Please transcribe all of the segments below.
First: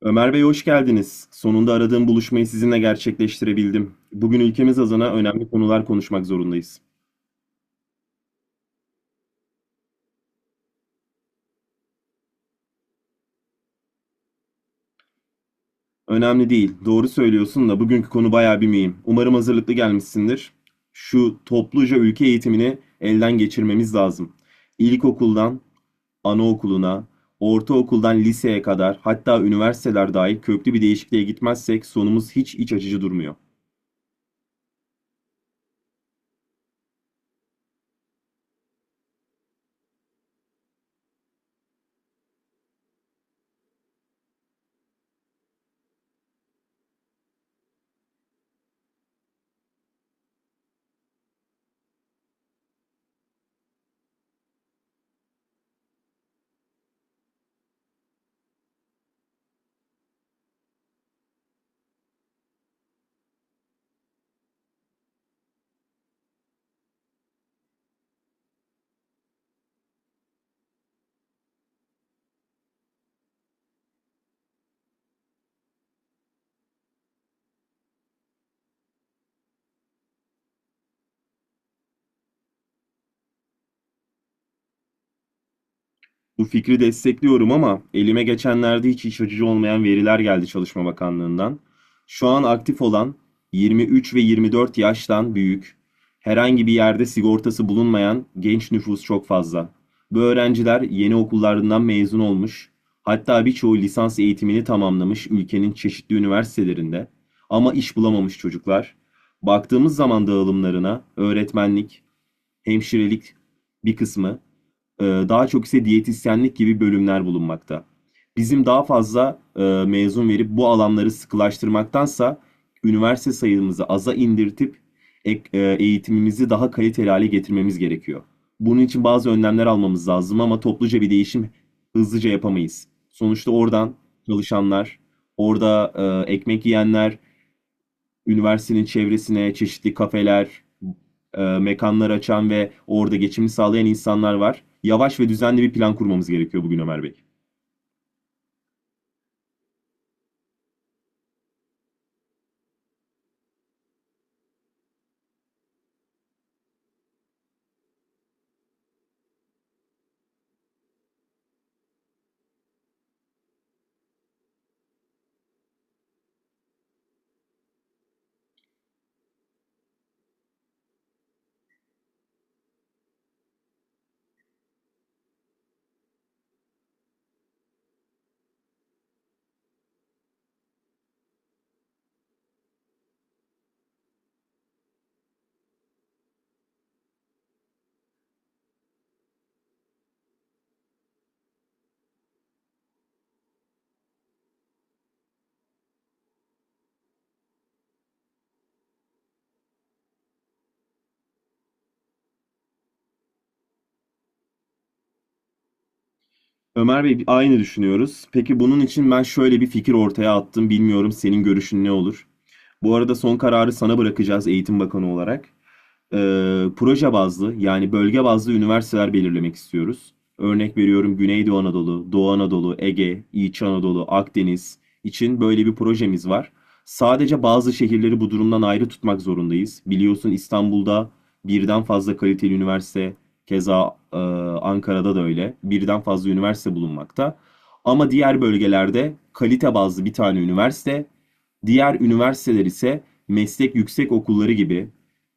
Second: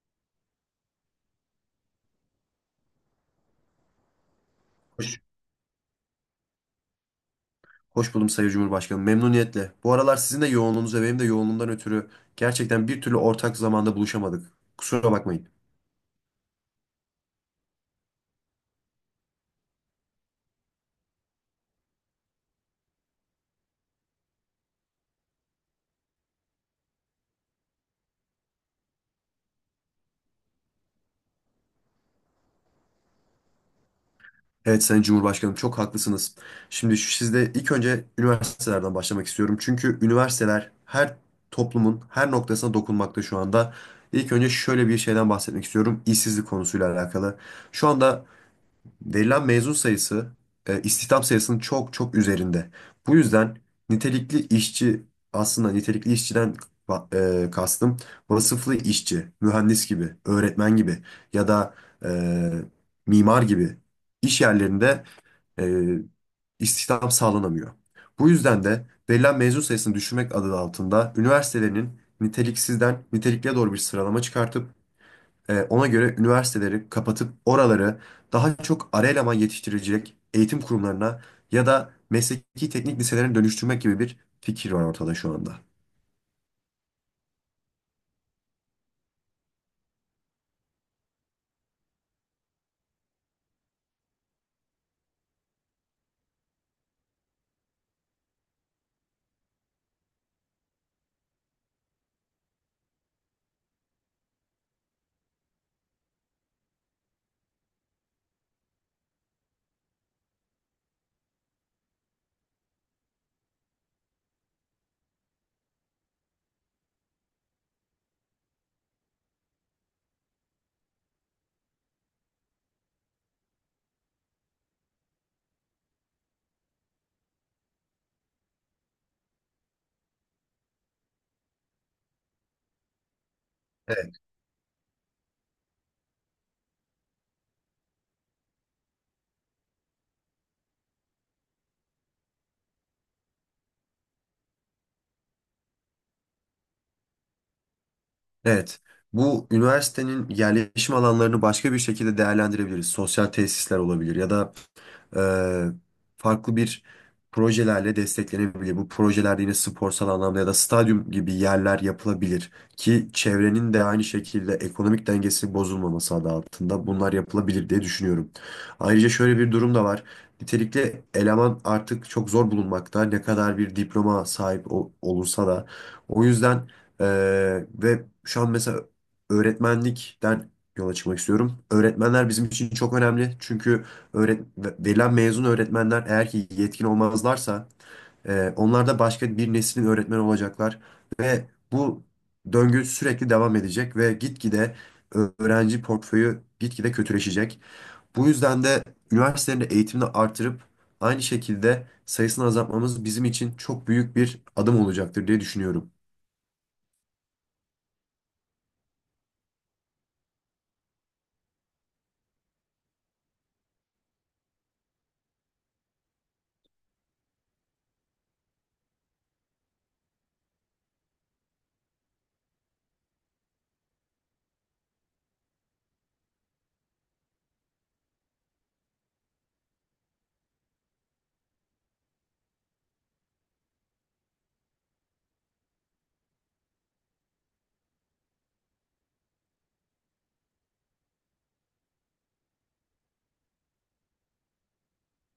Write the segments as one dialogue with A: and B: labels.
A: Ömer Bey hoş geldiniz. Sonunda aradığım buluşmayı sizinle gerçekleştirebildim. Bugün ülkemiz adına
B: Hoş,
A: önemli konular konuşmak zorundayız.
B: Hoş buldum Sayın Cumhurbaşkanım. Memnuniyetle. Bu aralar sizin de yoğunluğunuz ve benim de yoğunluğumdan ötürü gerçekten bir türlü ortak zamanda buluşamadık. Kusura bakmayın.
A: Önemli değil, doğru söylüyorsun da bugünkü konu bayağı bir mühim. Umarım hazırlıklı gelmişsindir. Şu topluca ülke eğitimini elden geçirmemiz lazım. İlkokuldan anaokuluna, ortaokuldan liseye kadar hatta üniversiteler dahil köklü bir değişikliğe gitmezsek sonumuz hiç iç açıcı durmuyor.
B: Evet Sayın Cumhurbaşkanım, çok haklısınız. Şimdi sizde ilk önce üniversitelerden başlamak istiyorum. Çünkü üniversiteler her toplumun her noktasına dokunmakta şu anda. İlk önce şöyle bir şeyden bahsetmek istiyorum. İşsizlik konusuyla alakalı. Şu anda verilen mezun sayısı istihdam sayısının çok çok üzerinde. Bu yüzden nitelikli işçi, aslında nitelikli işçiden kastım vasıflı işçi, mühendis gibi, öğretmen gibi ya da e, mimar gibi iş yerlerinde, e, istihdam sağlanamıyor. Bu yüzden de verilen mezun sayısını düşürmek adı altında üniversitelerinin niteliksizden nitelikliye doğru bir sıralama çıkartıp ona göre üniversiteleri kapatıp oraları daha çok ara eleman yetiştirecek eğitim kurumlarına ya da mesleki teknik liselerine dönüştürmek gibi bir fikir var ortada şu anda.
A: Bu fikri destekliyorum ama elime geçenlerde hiç iç açıcı olmayan veriler geldi Çalışma Bakanlığı'ndan. Şu an aktif olan 23 ve 24 yaştan büyük, herhangi bir yerde sigortası bulunmayan genç nüfus çok fazla. Bu öğrenciler yeni okullarından mezun olmuş, hatta birçoğu lisans eğitimini tamamlamış ülkenin çeşitli üniversitelerinde ama iş bulamamış çocuklar. Baktığımız zaman dağılımlarına öğretmenlik, hemşirelik bir kısmı, daha çok ise diyetisyenlik gibi bölümler bulunmakta. Bizim daha fazla mezun verip bu alanları sıkılaştırmaktansa üniversite sayımızı aza indirtip eğitimimizi daha kaliteli hale getirmemiz gerekiyor. Bunun için bazı önlemler almamız lazım ama topluca bir değişim hızlıca yapamayız. Sonuçta oradan
B: Evet.
A: çalışanlar, orada ekmek yiyenler, üniversitenin çevresine çeşitli kafeler, mekanlar açan ve orada geçimini sağlayan insanlar var. Yavaş ve düzenli bir plan kurmamız gerekiyor bugün Ömer Bey.
B: Evet. Bu üniversitenin yerleşim alanlarını başka bir şekilde değerlendirebiliriz. Sosyal tesisler olabilir ya da e, farklı bir projelerle desteklenebilir. Bu projelerde yine sporsal anlamda ya da stadyum gibi yerler yapılabilir ki çevrenin de aynı şekilde ekonomik dengesinin bozulmaması adı altında bunlar yapılabilir diye düşünüyorum. Ayrıca şöyle bir durum da var. Nitelikli eleman artık çok zor bulunmakta. Ne kadar bir diploma sahip olursa da. O yüzden e, ve şu an mesela öğretmenlikten yola çıkmak istiyorum. Öğretmenler bizim için çok önemli. Çünkü verilen mezun öğretmenler eğer ki yetkin olmazlarsa, onlar da başka bir neslin öğretmeni olacaklar ve bu döngü sürekli devam edecek ve gitgide öğrenci portföyü gitgide kötüleşecek. Bu yüzden de üniversitelerin de eğitimini artırıp aynı şekilde sayısını azaltmamız bizim için çok büyük bir adım olacaktır diye düşünüyorum.
A: Ömer Bey aynı düşünüyoruz. Peki bunun için ben şöyle bir fikir ortaya attım. Bilmiyorum senin görüşün ne olur? Bu arada son kararı sana bırakacağız Eğitim Bakanı olarak. Proje bazlı yani bölge bazlı üniversiteler belirlemek istiyoruz. Örnek veriyorum Güneydoğu Anadolu, Doğu Anadolu, Ege, İç Anadolu, Akdeniz için böyle bir projemiz var. Sadece bazı şehirleri bu durumdan ayrı tutmak zorundayız. Biliyorsun İstanbul'da birden fazla kaliteli üniversite, keza Ankara'da da öyle. Birden fazla üniversite bulunmakta. Ama diğer bölgelerde kalite bazlı bir tane üniversite, diğer üniversiteler ise meslek yüksek okulları gibi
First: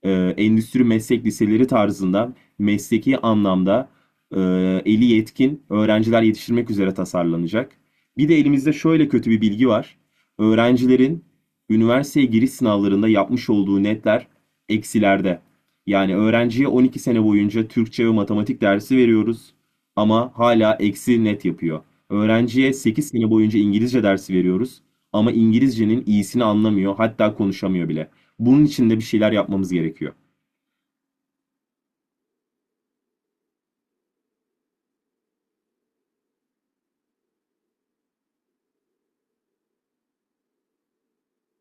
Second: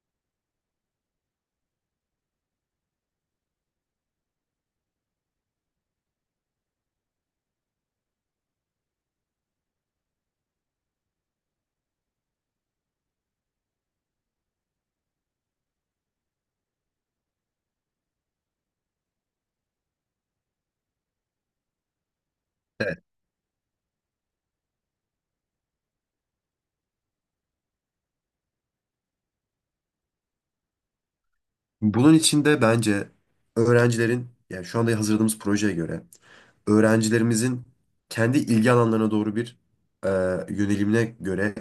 A: e, endüstri meslek liseleri tarzında mesleki anlamda e, eli yetkin öğrenciler yetiştirmek üzere tasarlanacak. Bir de elimizde şöyle kötü bir bilgi var. Öğrencilerin üniversiteye giriş sınavlarında yapmış olduğu netler eksilerde. Yani öğrenciye 12 sene boyunca Türkçe ve matematik dersi veriyoruz ama hala eksi net yapıyor. Öğrenciye
B: Evet.
A: 8 sene boyunca İngilizce dersi veriyoruz ama İngilizcenin iyisini anlamıyor, hatta konuşamıyor bile. Bunun için de bir şeyler yapmamız gerekiyor.
B: Bunun için de bence öğrencilerin, yani şu anda hazırladığımız projeye göre öğrencilerimizin kendi ilgi alanlarına doğru bir e, yönelimine göre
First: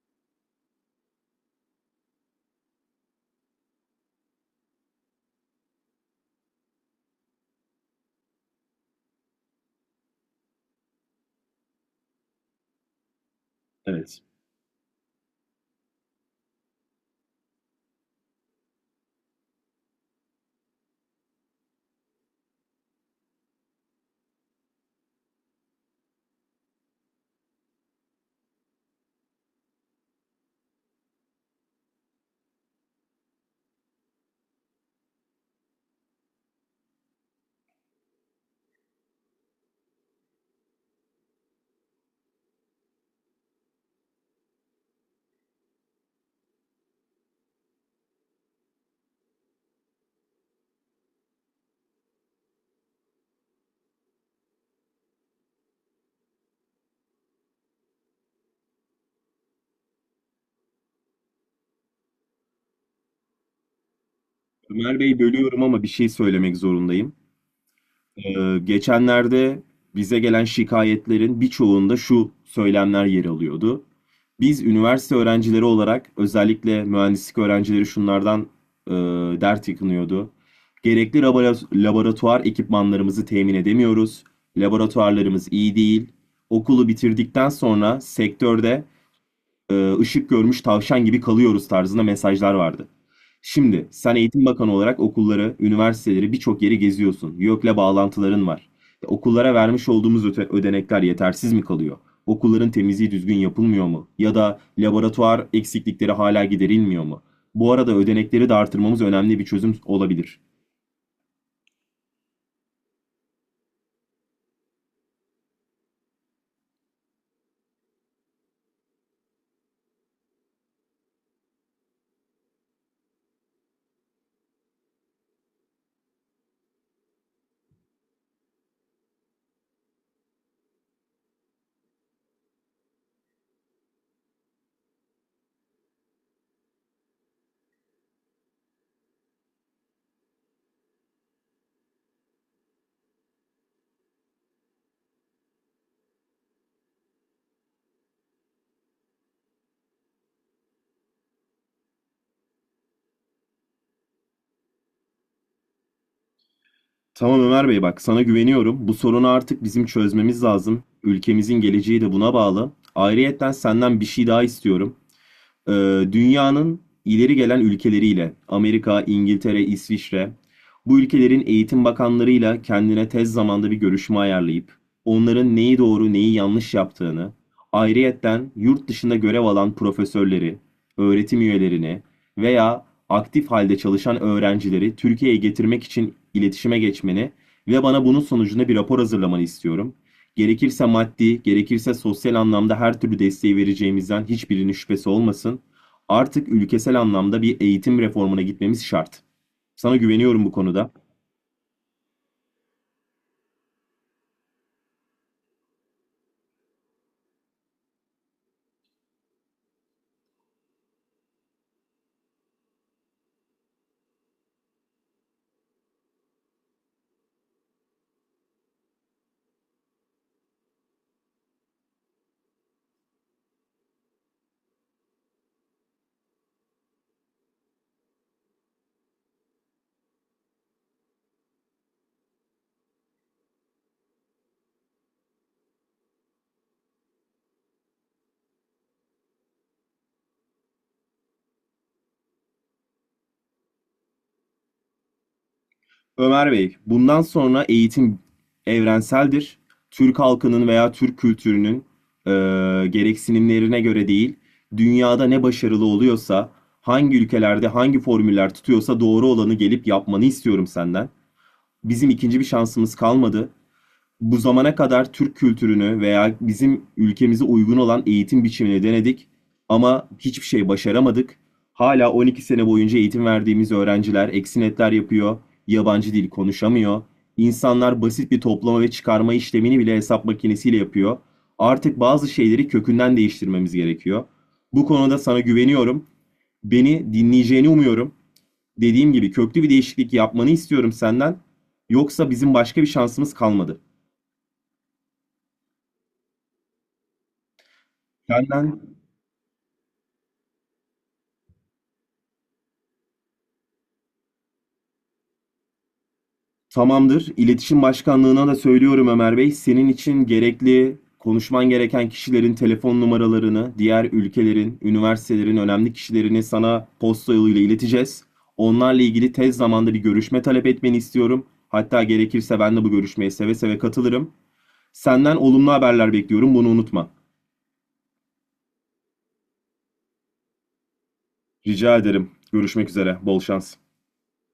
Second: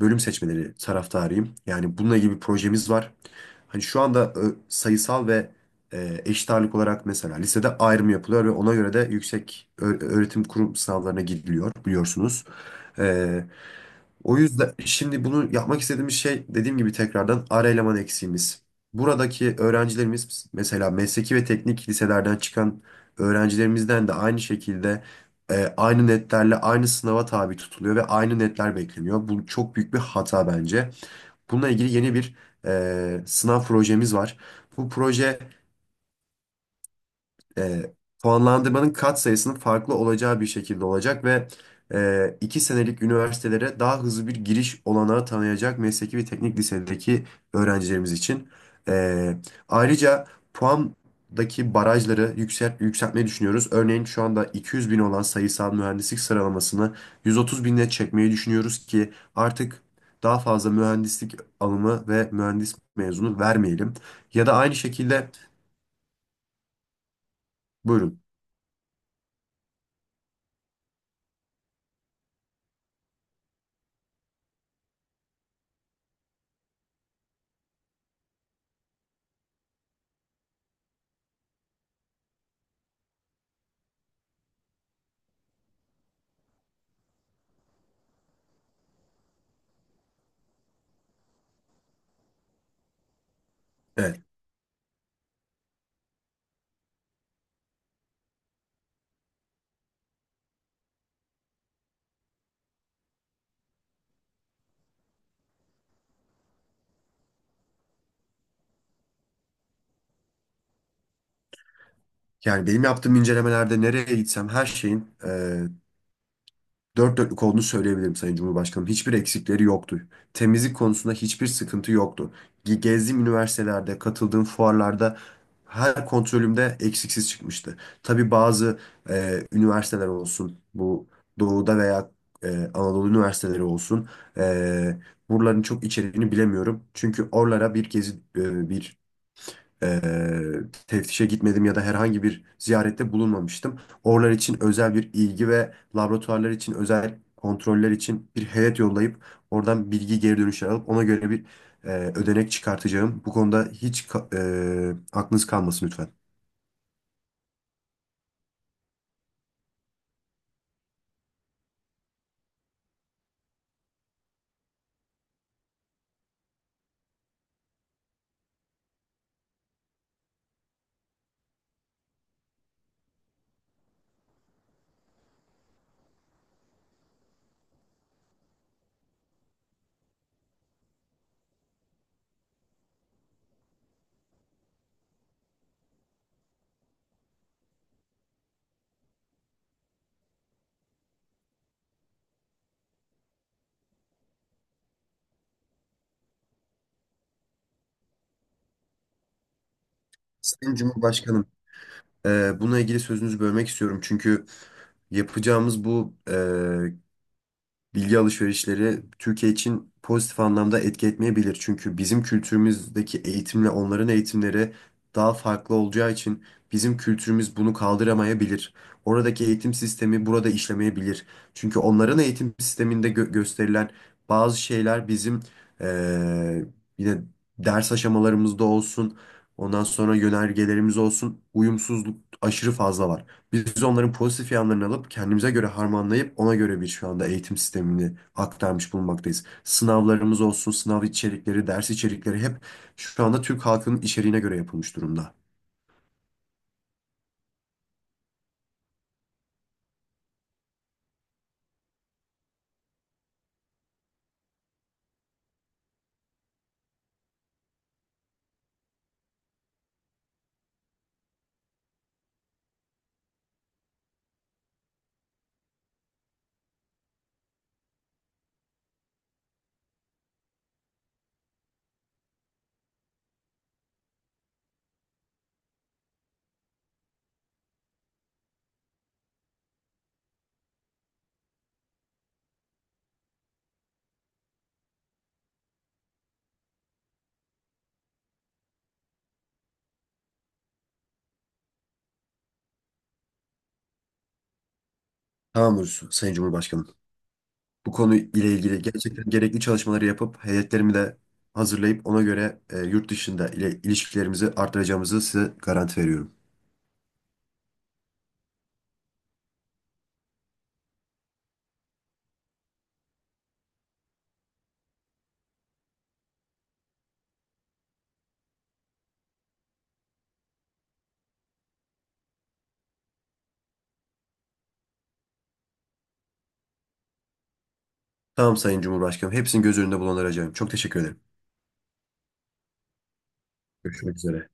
B: bölüm seçmeleri taraftarıyım. Yani bununla ilgili bir projemiz var. Hani şu anda sayısal ve eşit ağırlık olarak mesela lisede ayrım yapılıyor ve ona göre de yüksek öğretim kurum sınavlarına gidiliyor, biliyorsunuz. E,
A: Evet.
B: O yüzden şimdi bunu yapmak istediğimiz şey, dediğim gibi tekrardan ara eleman eksiğimiz. Buradaki öğrencilerimiz, mesela mesleki ve teknik liselerden çıkan öğrencilerimizden de aynı şekilde, aynı netlerle aynı sınava tabi tutuluyor ve aynı netler bekleniyor. Bu çok büyük bir hata bence. Bununla ilgili yeni bir sınav projemiz var. Bu proje e, puanlandırmanın kat sayısının farklı olacağı bir şekilde olacak ve iki senelik üniversitelere daha hızlı bir giriş olanağı tanıyacak mesleki ve teknik lisedeki öğrencilerimiz için. E, Ayrıca puandaki barajları yükseltmeyi düşünüyoruz. Örneğin şu anda 200 bin olan sayısal mühendislik sıralamasını 130 bine çekmeyi düşünüyoruz ki artık daha fazla mühendislik alımı ve mühendis mezunu vermeyelim. Ya da aynı
A: Ömer Bey
B: şekilde
A: bölüyorum ama bir şey söylemek zorundayım.
B: buyurun.
A: Geçenlerde bize gelen şikayetlerin birçoğunda şu söylemler yer alıyordu. Biz üniversite öğrencileri olarak özellikle mühendislik öğrencileri şunlardan e, dert yakınıyordu. Gerekli laboratuvar ekipmanlarımızı temin edemiyoruz. Laboratuvarlarımız iyi değil. Okulu bitirdikten sonra sektörde ışık görmüş tavşan gibi kalıyoruz tarzında mesajlar vardı. Şimdi sen
B: Evet.
A: eğitim bakanı olarak okulları, üniversiteleri birçok yeri geziyorsun. YÖK'le bağlantıların var. Okullara vermiş olduğumuz ödenekler yetersiz mi kalıyor? Okulların temizliği düzgün yapılmıyor mu? Ya da laboratuvar eksiklikleri hala giderilmiyor mu? Bu arada ödenekleri de artırmamız önemli bir çözüm olabilir.
B: Yani benim yaptığım incelemelerde nereye gitsem her şeyin dört dörtlük olduğunu söyleyebilirim Sayın Cumhurbaşkanım. Hiçbir eksikleri yoktu. Temizlik konusunda hiçbir sıkıntı yoktu. Gezdiğim üniversitelerde, katıldığım fuarlarda her kontrolümde eksiksiz çıkmıştı. Tabii bazı üniversiteler olsun, bu Doğu'da veya e, Anadolu üniversiteleri olsun, e, buraların çok içeriğini bilemiyorum. Çünkü oralara bir gezi, bir eee, teftişe gitmedim ya da herhangi bir ziyarette bulunmamıştım. Oralar için özel bir ilgi ve laboratuvarlar için özel kontroller için bir heyet yollayıp oradan bilgi geri dönüşler alıp ona göre bir ödenek çıkartacağım. Bu konuda hiç aklınız kalmasın lütfen.
A: Tamam Ömer Bey bak sana güveniyorum. Bu sorunu artık bizim çözmemiz lazım. Ülkemizin geleceği de buna bağlı. Ayrıyetten senden bir şey daha istiyorum. Ee, Dünyanın ileri gelen ülkeleriyle Amerika, İngiltere, İsviçre bu ülkelerin eğitim bakanlarıyla kendine tez zamanda bir görüşme ayarlayıp onların neyi doğru neyi yanlış yaptığını ayrıyetten yurt dışında görev alan profesörleri, öğretim üyelerini veya aktif halde çalışan öğrencileri Türkiye'ye getirmek için iletişime geçmeni ve bana bunun sonucunda bir rapor hazırlamanı istiyorum. Gerekirse maddi, gerekirse sosyal anlamda her türlü desteği vereceğimizden hiçbirinin şüphesi olmasın. Artık ülkesel anlamda bir eğitim reformuna gitmemiz şart. Sana güveniyorum bu
B: Sayın
A: konuda.
B: Cumhurbaşkanım, bununla ilgili sözünüzü bölmek istiyorum. Çünkü yapacağımız bu bilgi alışverişleri Türkiye için pozitif anlamda etki etmeyebilir. Çünkü bizim kültürümüzdeki eğitimle onların eğitimleri daha farklı olacağı için bizim kültürümüz bunu kaldıramayabilir. Oradaki eğitim sistemi burada işlemeyebilir. Çünkü onların eğitim sisteminde gösterilen bazı şeyler bizim eee, yine ders aşamalarımızda olsun, ondan sonra yönergelerimiz olsun, uyumsuzluk aşırı fazla var. Biz onların pozitif yanlarını alıp kendimize göre harmanlayıp ona göre bir şu anda eğitim sistemini aktarmış bulunmaktayız. Sınavlarımız olsun, sınav içerikleri, ders içerikleri hep şu anda Türk halkının içeriğine göre yapılmış durumda.
A: Ömer Bey, bundan sonra eğitim evrenseldir. Türk halkının veya Türk kültürünün e, gereksinimlerine göre değil, dünyada ne başarılı oluyorsa, hangi ülkelerde hangi formüller tutuyorsa doğru olanı gelip yapmanı istiyorum senden. Bizim ikinci bir şansımız kalmadı. Bu zamana kadar Türk kültürünü veya bizim ülkemize uygun olan eğitim biçimini denedik ama hiçbir şey başaramadık. Hala 12 sene boyunca eğitim verdiğimiz öğrenciler eksi netler yapıyor, yabancı dil konuşamıyor. İnsanlar basit bir toplama ve çıkarma işlemini bile hesap makinesiyle yapıyor. Artık bazı şeyleri kökünden değiştirmemiz gerekiyor. Bu konuda sana güveniyorum. Beni dinleyeceğini umuyorum. Dediğim gibi köklü bir değişiklik yapmanı istiyorum senden. Yoksa bizim başka bir şansımız kalmadı.
B: Tamamdır Sayın Cumhurbaşkanım. Bu konu ile ilgili
A: Senden.
B: gerçekten gerekli çalışmaları yapıp heyetlerimi de hazırlayıp ona göre yurt dışında ile ilişkilerimizi artıracağımızı size garanti veriyorum.
A: Tamamdır. İletişim Başkanlığı'na da söylüyorum Ömer Bey. Senin için gerekli, konuşman gereken kişilerin telefon numaralarını, diğer ülkelerin, üniversitelerin önemli kişilerini sana posta yoluyla ileteceğiz. Onlarla ilgili tez zamanda bir görüşme talep etmeni istiyorum. Hatta gerekirse ben de bu görüşmeye seve seve katılırım. Senden olumlu haberler bekliyorum, bunu unutma.
B: Tamam Sayın Cumhurbaşkanım. Hepsini göz önünde bulunduracağım. Çok teşekkür ederim.
A: Rica ederim. Görüşmek üzere. Bol şans.
B: Görüşmek üzere.